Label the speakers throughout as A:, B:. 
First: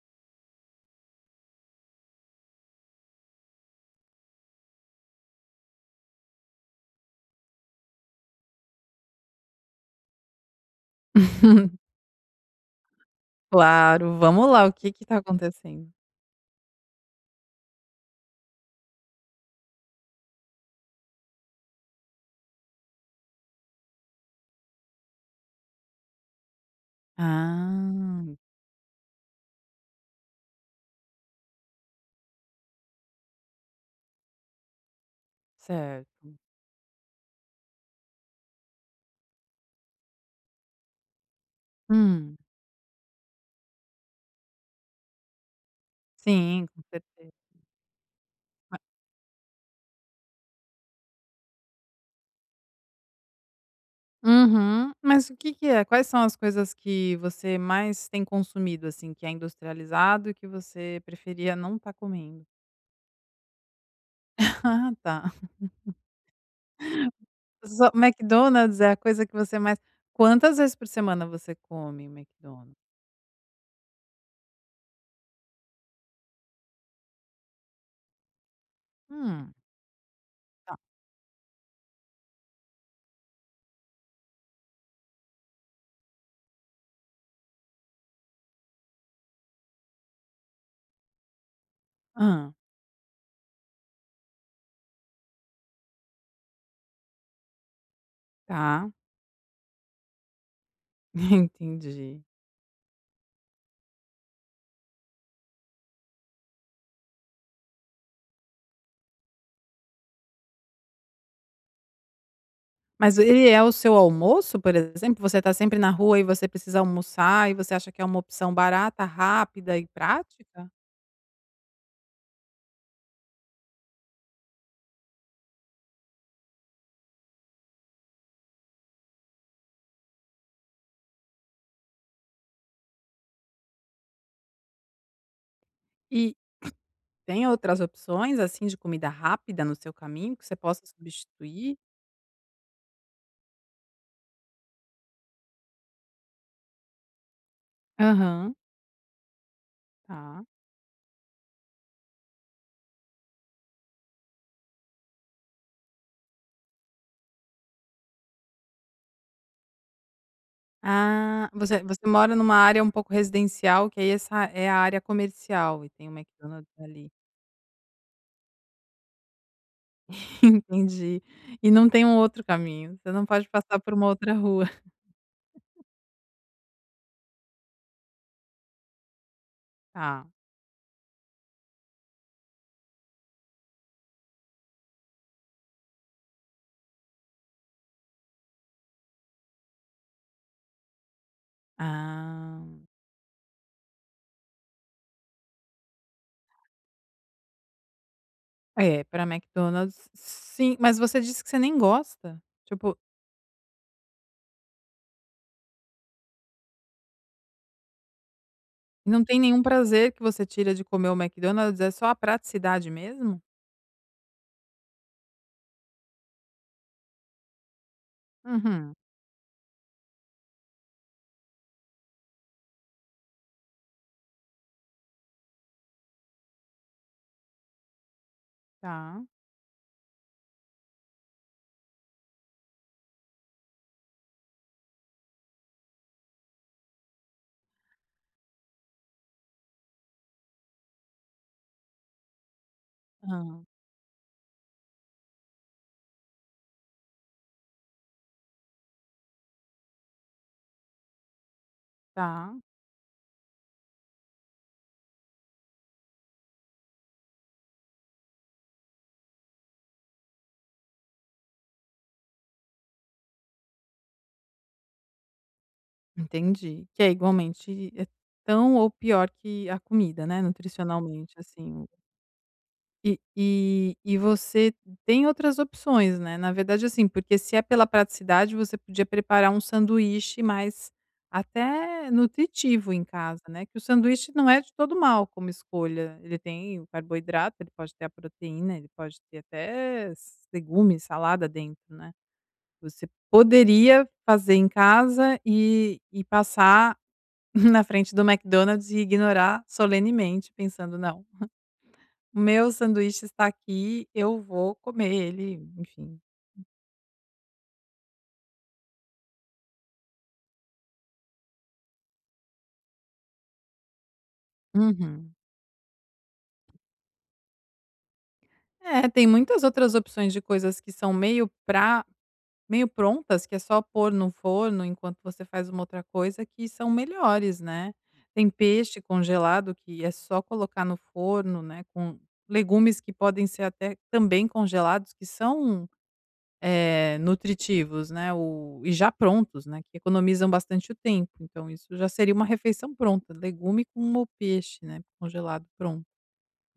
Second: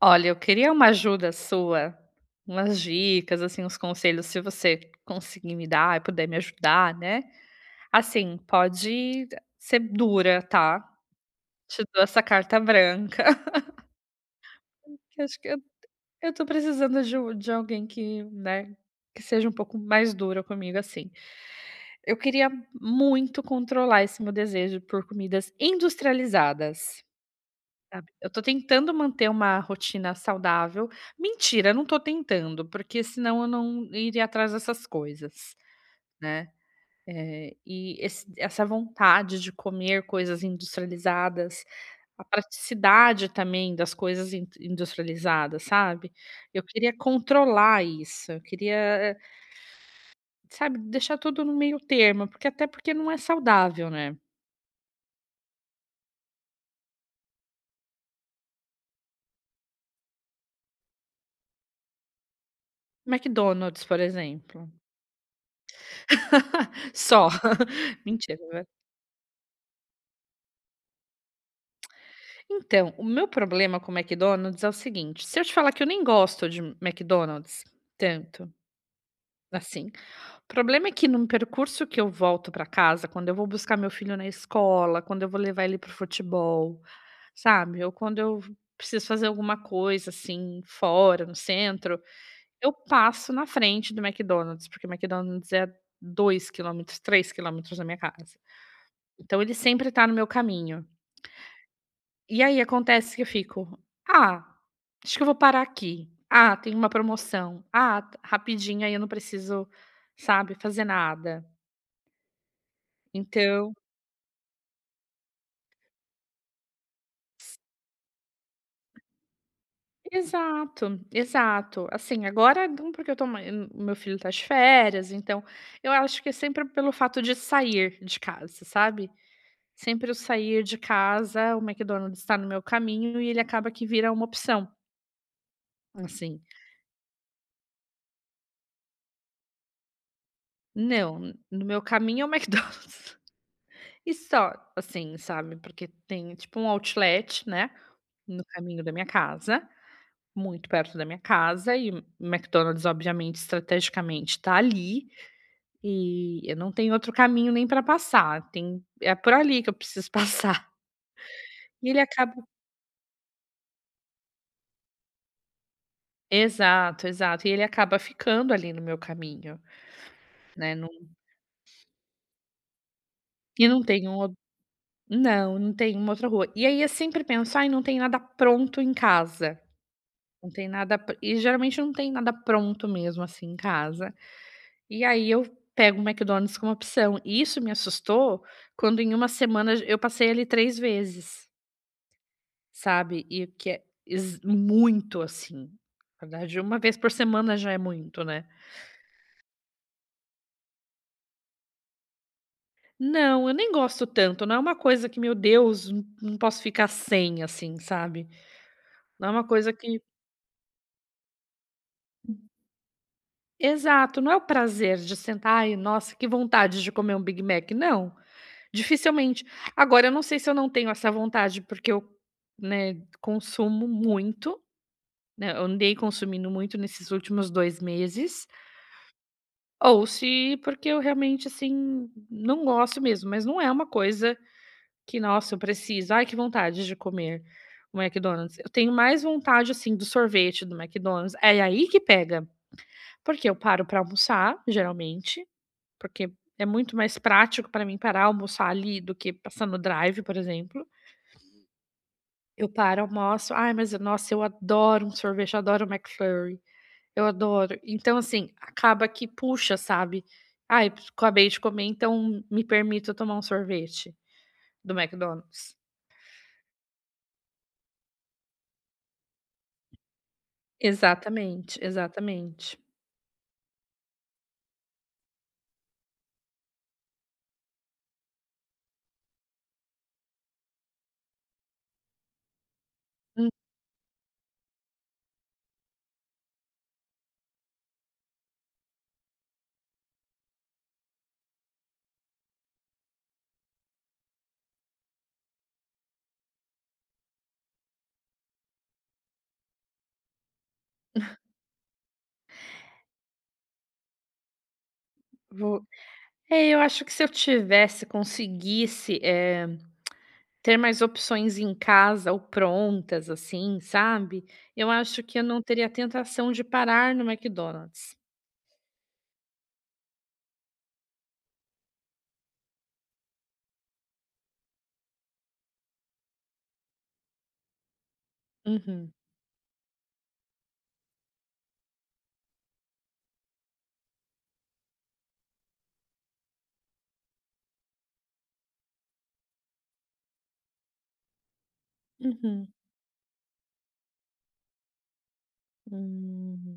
A: Olha, eu queria uma ajuda sua, umas dicas, assim, uns conselhos, se você conseguir me dar e puder me ajudar, né. Assim, pode ser dura, tá. Te dou essa carta branca,
B: Claro, vamos lá, o que que tá
A: que acho que eu
B: acontecendo?
A: eu tô precisando de alguém que, né, que seja um pouco mais dura comigo, assim. Eu queria muito controlar esse meu desejo por comidas industrializadas. Sabe, eu
B: Ah,
A: tô tentando manter uma rotina saudável. Mentira, não tô tentando, porque senão eu não iria atrás dessas coisas,
B: certo.
A: né. Eh, e esse essa vontade de comer coisas industrializadas, a
B: Hum,
A: praticidade também das coisas in industrializadas, sabe. Eu
B: sim, com
A: queria
B: certeza.
A: controlar isso, eu
B: Ma
A: queria, sabe, deixar tudo no meio termo, porque até porque não é saudável, né.
B: Uhum. Mas o que que é? Quais são as coisas que você mais tem consumido, assim, que é industrializado e que você preferia não estar comendo?
A: McDonald's, por exemplo.
B: Ah, tá.
A: Só.
B: Só
A: Mentira, né?
B: McDonald's é a coisa que você mais quantas vezes por semana você come McDonald's?
A: Então, o meu problema com o McDonald's é o seguinte, se eu te falar que eu nem gosto de McDonald's tanto,
B: Hum,
A: assim, o
B: tá.
A: problema é que no percurso que eu volto para casa, quando eu vou buscar meu filho na escola, quando eu vou levar ele pro futebol, sabe, ou quando eu preciso fazer alguma coisa, assim, fora, no centro,
B: Ah,
A: eu passo na frente do McDonald's, porque o McDonald's é 2 quilômetros, 3 quilômetros da minha casa.
B: tá,
A: Então ele sempre tá no meu caminho.
B: entendi.
A: E aí acontece que eu fico: "Ah, acho que eu vou parar aqui. Ah, tem uma promoção. Ah, t rapidinho, aí eu não preciso, sabe, fazer nada".
B: Mas ele é o
A: Então
B: seu almoço, por exemplo? Você está sempre na rua e você precisa almoçar e você acha que é uma opção barata, rápida e prática?
A: exato, exato. Assim, agora não porque eu tô mai o meu filho tá de férias, então eu acho que é sempre pelo fato de sair de casa, sabe. Sempre eu sair de casa, o McDonald's está no meu caminho e ele acaba que vira uma opção,
B: E
A: assim.
B: tem outras opções, assim, de comida rápida no seu caminho que você possa
A: Não, no
B: substituir?
A: meu caminho é o McDonald's. E só, assim, sabe, porque tem tipo um outlet, né, no
B: Aham,
A: caminho da minha casa,
B: tá.
A: muito perto da minha casa e o McDonald's obviamente estrategicamente tá ali, e eu não tenho outro caminho nem pra passar, tem é por ali que eu preciso passar.
B: Ah, você
A: E
B: você
A: ele
B: mora
A: acaba
B: numa área um pouco residencial, que aí essa é a área comercial e tem o McDonald's
A: exato,
B: ali.
A: exato, e ele acaba ficando ali no meu caminho, né. não
B: Entendi. E não tem um outro caminho, você não pode
A: e
B: passar
A: não
B: por uma
A: tem
B: outra
A: um
B: rua.
A: não, não tem uma outra rua. E aí eu sempre penso: "Ai, não tem nada pronto em casa".
B: Tá.
A: Não tem nada pr e geralmente não tem nada pronto mesmo, assim, em casa. E aí eu pego o McDonald's como opção. E isso me assustou quando em 1 semana eu passei ali 3 vezes,
B: Ah.
A: sabe. E o que é ex muito, assim. Na verdade, uma vez por semana já é muito, né.
B: É, pra McDonald's, sim. Mas você disse que você nem gosta? Tipo,
A: Não, eu nem gosto tanto, não é uma coisa que: "Meu Deus, n não posso ficar sem", assim, sabe.
B: não
A: Não é
B: tem
A: uma
B: nenhum
A: coisa que
B: prazer que você tira de comer o McDonald's, é só a praticidade mesmo?
A: Exato, não é o prazer de sentar: "Ai, nossa, que vontade de comer um Big Mac", não.
B: Uhum,
A: Dificilmente. Agora eu não sei se eu não tenho essa vontade, porque eu, né, consumo muito, né, eu andei consumindo muito nesses últimos 2 meses,
B: tá.
A: ou se porque eu realmente, assim, não gosto mesmo, mas não é uma coisa que: "Nossa, eu preciso. Ai, que vontade de comer o McDonald's". Eu tenho mais vontade, assim, do sorvete do McDonald's. É aí que pega,
B: Hã.
A: porque eu paro para almoçar, geralmente, porque é muito mais prático para mim parar, almoçar ali, do que passar no drive, por exemplo.
B: Tá,
A: Eu paro, almoço. Ai, mas nossa, eu adoro um sorvete, eu adoro um McFlurry, eu adoro. Então, assim, acaba que puxa, sabe. "Ai, acabei de comer, então me permito tomar um sorvete do McDonald's".
B: entendi. Que é igualmente é tão ou pior que a comida, né, nutricionalmente,
A: Exatamente,
B: assim.
A: exatamente.
B: E e você tem outras opções, né, na verdade, assim, porque se é pela praticidade, você podia preparar um sanduíche mais até nutritivo em casa,
A: Hum,
B: né, que o sanduíche não é de todo mal como escolha, ele tem o carboidrato, ele pode ter a proteína, ele pode ter até legumes, salada dentro, né. Você poderia fazer em casa e passar na frente do McDonald's e ignorar solenemente pensando: "Não, o meu sanduíche está aqui, eu vou comer ele,
A: vou
B: enfim."
A: É, eu acho que se eu tivesse conseguisse, ter mais opções em casa ou prontas, assim, sabe, eu acho
B: Uhum.
A: que eu não teria a tentação de parar no McDonald's.
B: É, tem muitas outras opções de coisas que são meio prontas, que é só pôr no forno enquanto você faz uma outra coisa, que são melhores, né. Tem peixe
A: Uhum,
B: congelado que é só colocar no forno, né, com legumes que podem ser até também congelados, que são eh, nutritivos, né, o e já prontos, né, que economizam bastante o tempo, então isso já seria uma
A: uhum.
B: refeição pronta, legume com o peixe, né, congelado pronto,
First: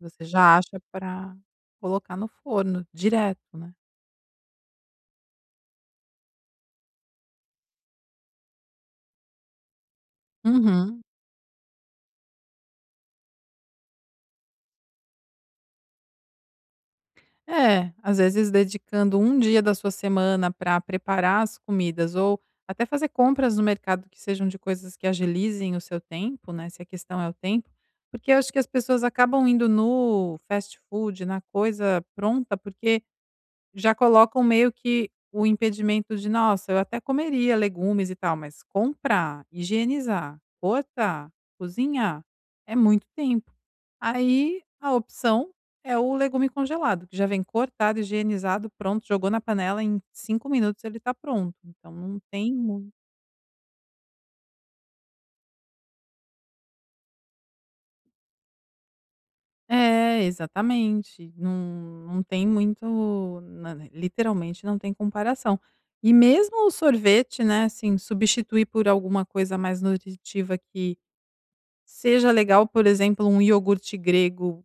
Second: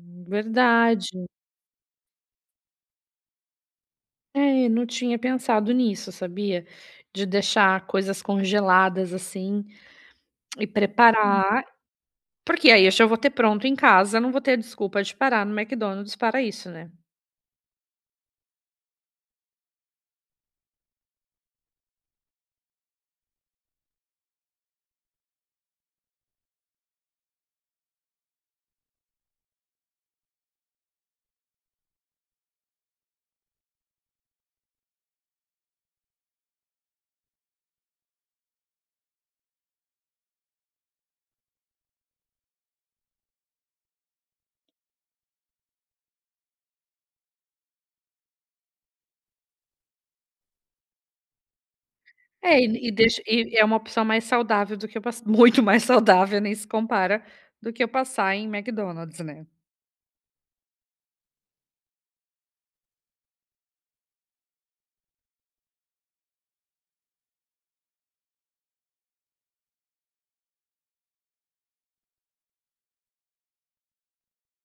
B: você já acha
A: Verdade.
B: para colocar no forno direto, né.
A: É, não tinha pensado nisso, sabia? De deixar coisas congeladas assim e
B: Uhum.
A: preparar, porque aí eu já vou ter pronto em casa, não vou ter desculpa de parar no McDonald's para isso, né?
B: É, às vezes dedicando um dia da sua semana para preparar as comidas ou até fazer compras no mercado que sejam de coisas que agilizem o seu tempo, né? Se a questão é o tempo, porque eu acho que as pessoas acabam indo no fast food, na coisa pronta, porque já colocam meio que o impedimento de: "Nossa, eu até comeria legumes e tal, mas comprar, higienizar, cortar, cozinhar, é muito tempo". Aí a opção é o legume congelado, que já vem cortado, higienizado, pronto, jogou na panela, em 5 minutos ele está pronto, então não tem.
A: É, e deixa, e é uma opção mais saudável do que eu passar, muito mais saudável, nem se compara, do que eu passar em McDonald's, né?
B: É, exatamente. Não, não tem muito, na- né, literalmente não tem comparação. E mesmo o sorvete, né, assim, substituir por alguma coisa mais nutritiva que seja legal, por exemplo, um iogurte grego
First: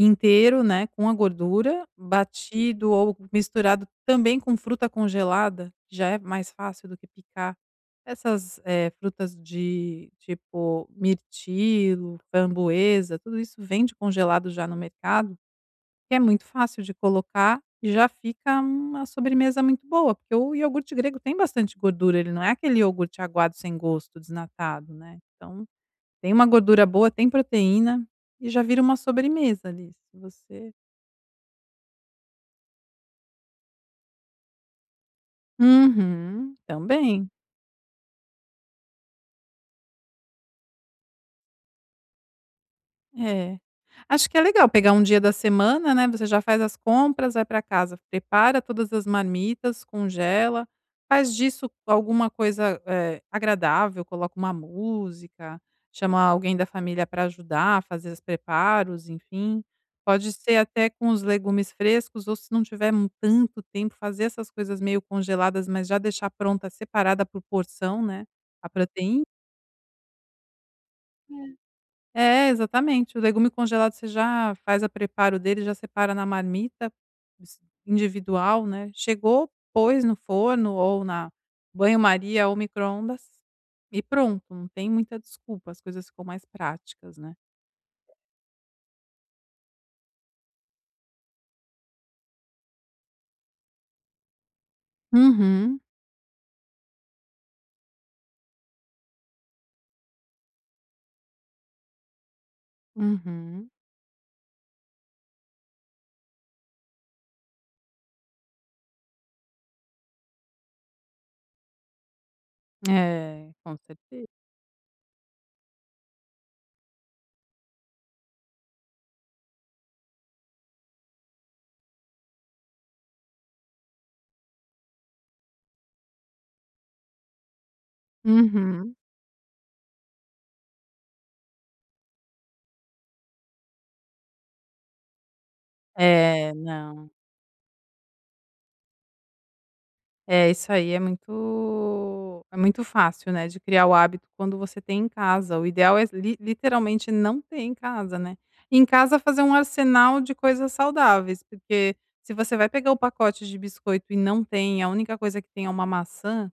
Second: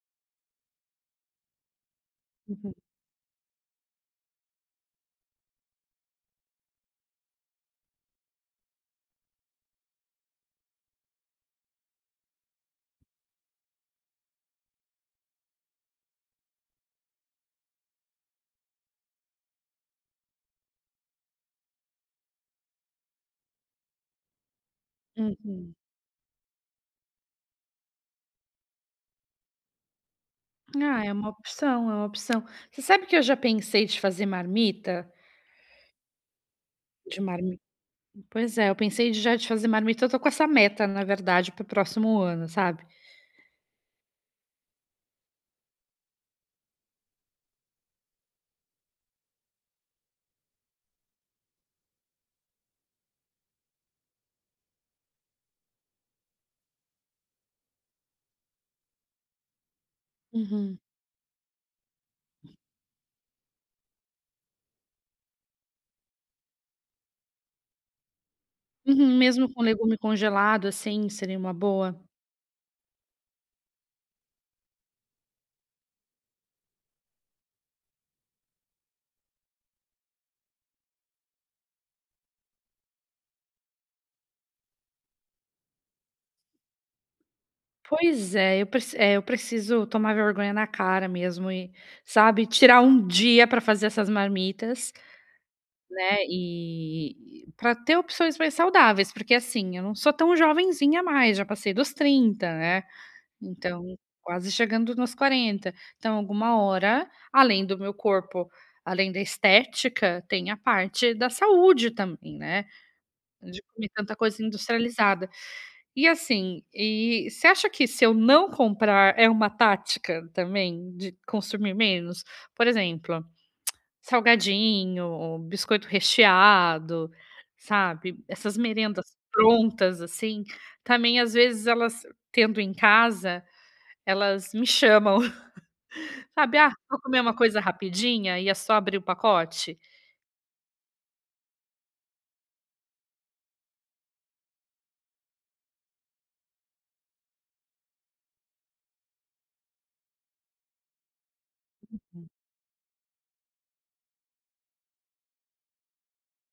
B: inteiro, né, com a gordura,
A: Uhum.
B: batido ou misturado também com fruta congelada, que já é mais fácil do que picar. Essas, eh, frutas de tipo mirtilo, framboesa, tudo isso vende congelado já no mercado, que é muito fácil de colocar e já fica uma sobremesa muito boa, porque o iogurte grego tem bastante gordura, ele não é aquele iogurte aguado sem gosto, desnatado, né, então
A: Uhum.
B: tem uma gordura boa, tem proteína, e já vira uma sobremesa ali, se você.
A: Ah, é uma opção, é uma opção. Você sabe que eu já pensei de fazer marmita?
B: Uhum.
A: De
B: Também.
A: marmita? Pois é, eu pensei de fazer marmita, eu tô com essa meta na verdade para o próximo ano, sabe.
B: É. Acho que é legal pegar um dia da semana, né, você já faz as compras, vai para casa, prepara todas as marmitas, congela, faz disso alguma coisa, eh, agradável, coloca uma música, chama alguém da família para ajudar a fazer os preparos, enfim. Pode ser
A: Uhum.
B: até com os legumes frescos ou se não tiver mu tanto tempo, fazer essas coisas meio congeladas, mas já deixar pronta, separada por porção, né, a
A: Uhum,
B: proteína.
A: mesmo com legume congelado, assim, seria uma boa.
B: É, exatamente. O legume congelado você já faz a preparo dele, já separa na marmita s individual, né. Chegou, pôs no forno ou na banho-maria ou micro-ondas e pronto, não tem muita desculpa, as coisas ficam mais práticas, né.
A: Pois é, eu preci é, eu preciso tomar vergonha na cara mesmo e, sabe, tirar um dia para fazer essas marmitas,
B: Uhum,
A: né, e para ter opções mais saudáveis, porque, assim, eu não sou tão jovenzinha mais, já passei dos 30, né.
B: uhum.
A: Então, quase chegando nos 40. Então, alguma hora, além do meu corpo, além da estética, tem a parte da saúde também, né,
B: É,
A: de
B: com
A: comer tanta
B: certeza.
A: coisa industrializada. E assim, e você acha que se eu não comprar é uma tática também de consumir menos? Por exemplo, salgadinho, biscoito recheado, sabe, essas
B: Uhum.
A: merendas prontas, assim, também às vezes elas tendo em casa elas me chamam,
B: É,
A: sabe: "Ah, vou
B: não.
A: comer uma coisa rapidinha", e é só abrir o pacote.
B: É, isso aí é muito fácil, né, de criar o hábito quando você tem em casa. O ideal é li literalmente não ter em casa, né. Em casa fazer um arsenal de coisas saudáveis, porque
A: Hum.
B: se você vai pegar o pacote de biscoito e não tem, a única coisa que tem é uma maçã,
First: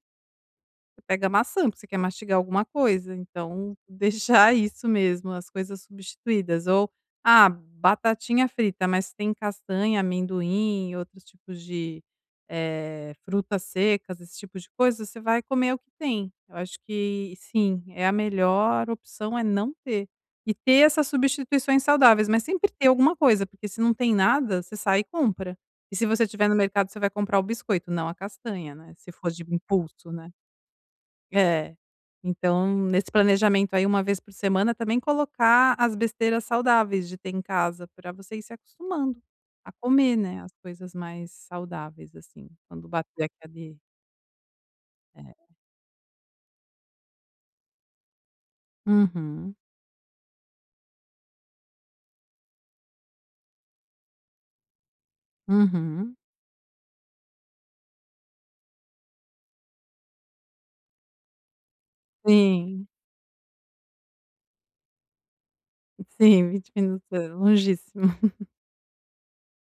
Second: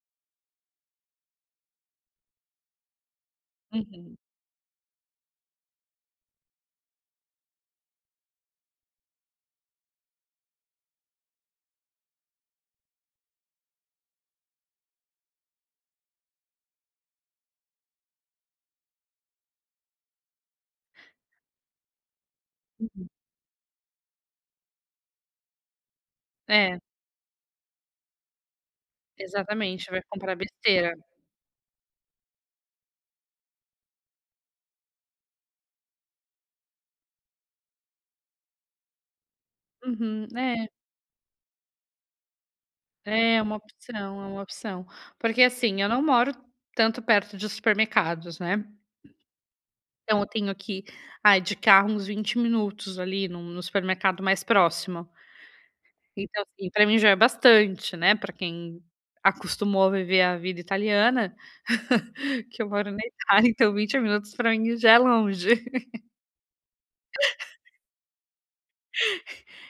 B: você pega maçã, porque você quer mastigar alguma coisa, então
A: Uhum,
B: deixar isso mesmo, as coisas substituídas ou, ah, batatinha frita, mas tem castanha, amendoim, outros tipos de, eh, frutas secas, esse tipo de coisa, você vai comer o que tem. Eu acho que sim, é a melhor opção é não ter. E ter essas substituições saudáveis, mas sempre ter
A: uhum.
B: alguma coisa, porque se não tem nada, você sai e compra. E se você estiver no
A: É,
B: mercado, você vai comprar o biscoito, não a castanha, né, se for de
A: exatamente, vai
B: impulso, né.
A: comprar besteira.
B: É. Então, nesse planejamento aí, uma vez por semana, também colocar as besteiras saudáveis de ter em casa, para você ir se acostumando a comer,
A: Uhum.
B: né, as
A: É,
B: coisas mais saudáveis, assim, quando bater
A: é uma
B: aquele
A: opção, é uma opção. Porque,
B: é.
A: assim, eu não moro tanto perto de supermercados, né,
B: Uhum,
A: então eu tenho que, ai, de carro uns 20 minutos ali num no supermercado mais próximo.
B: uhum.
A: Então, assim, pra mim já é bastante, né. Para quem acostumou a viver a vida italiana, que eu
B: Sim,
A: moro na Itália, então 20 minutos para mim já é longe.
B: sim, 20 minutos é longíssimo.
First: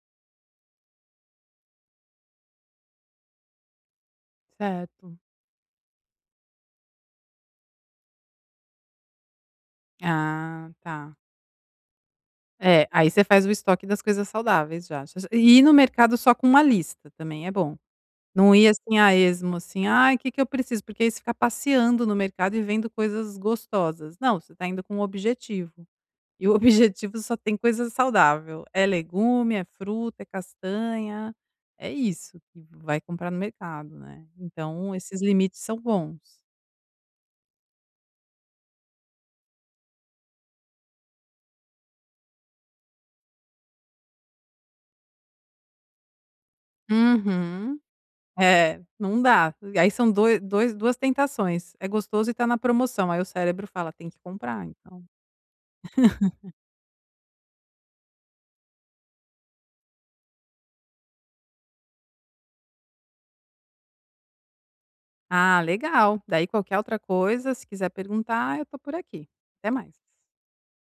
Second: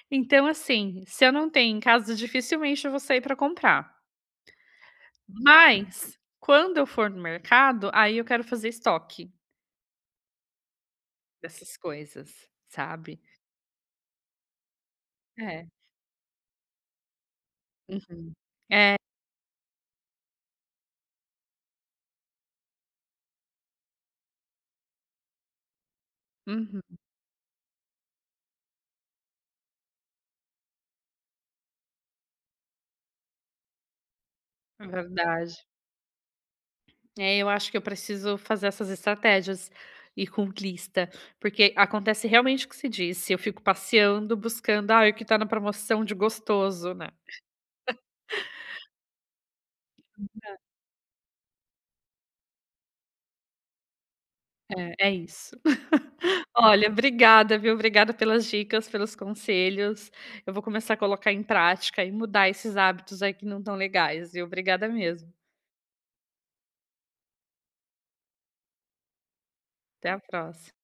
A: Então, assim, se eu não tenho em casa, dificilmente eu vou sair para comprar.
B: Certo.
A: Mas, quando eu for no mercado, aí eu quero fazer estoque
B: Ah, tá.
A: dessas coisas,
B: É, aí
A: sabe.
B: você faz o estoque das coisas saudáveis já. E ir
A: É.
B: no mercado só com uma lista também é bom.
A: Uhum.
B: Não ia assim a esmo, assim: "Ai, o que que eu preciso?", porque aí você fica passeando no mercado e vendo coisas gostosas. Não, você está indo com um objetivo, e o
A: Uhum.
B: objetivo só tem coisa saudável. É legume, é fruta, é castanha, é isso que vai comprar no mercado, né.
A: É
B: Então esses
A: verdade.
B: limites são bons.
A: É, eu acho que eu preciso fazer essas estratégias e com lista, porque acontece realmente o que se disse, eu fico passeando, buscando, ah, o que tá na promoção de gostoso, né.
B: Uhum. É, não dá. Aí são 2, dois duas tentações: é gostoso e tá na promoção, aí o cérebro fala: "Tem que comprar então".
A: É, é isso. Olha, obrigada, viu, obrigada pelas dicas, pelos conselhos. Eu vou começar a colocar em prática e mudar esses hábitos aí que não tão legais, viu. Obrigada mesmo.
B: Ah, legal. Daí qualquer outra coisa, se quiser perguntar, eu tô por aqui. Até mais.
A: Até a próxima.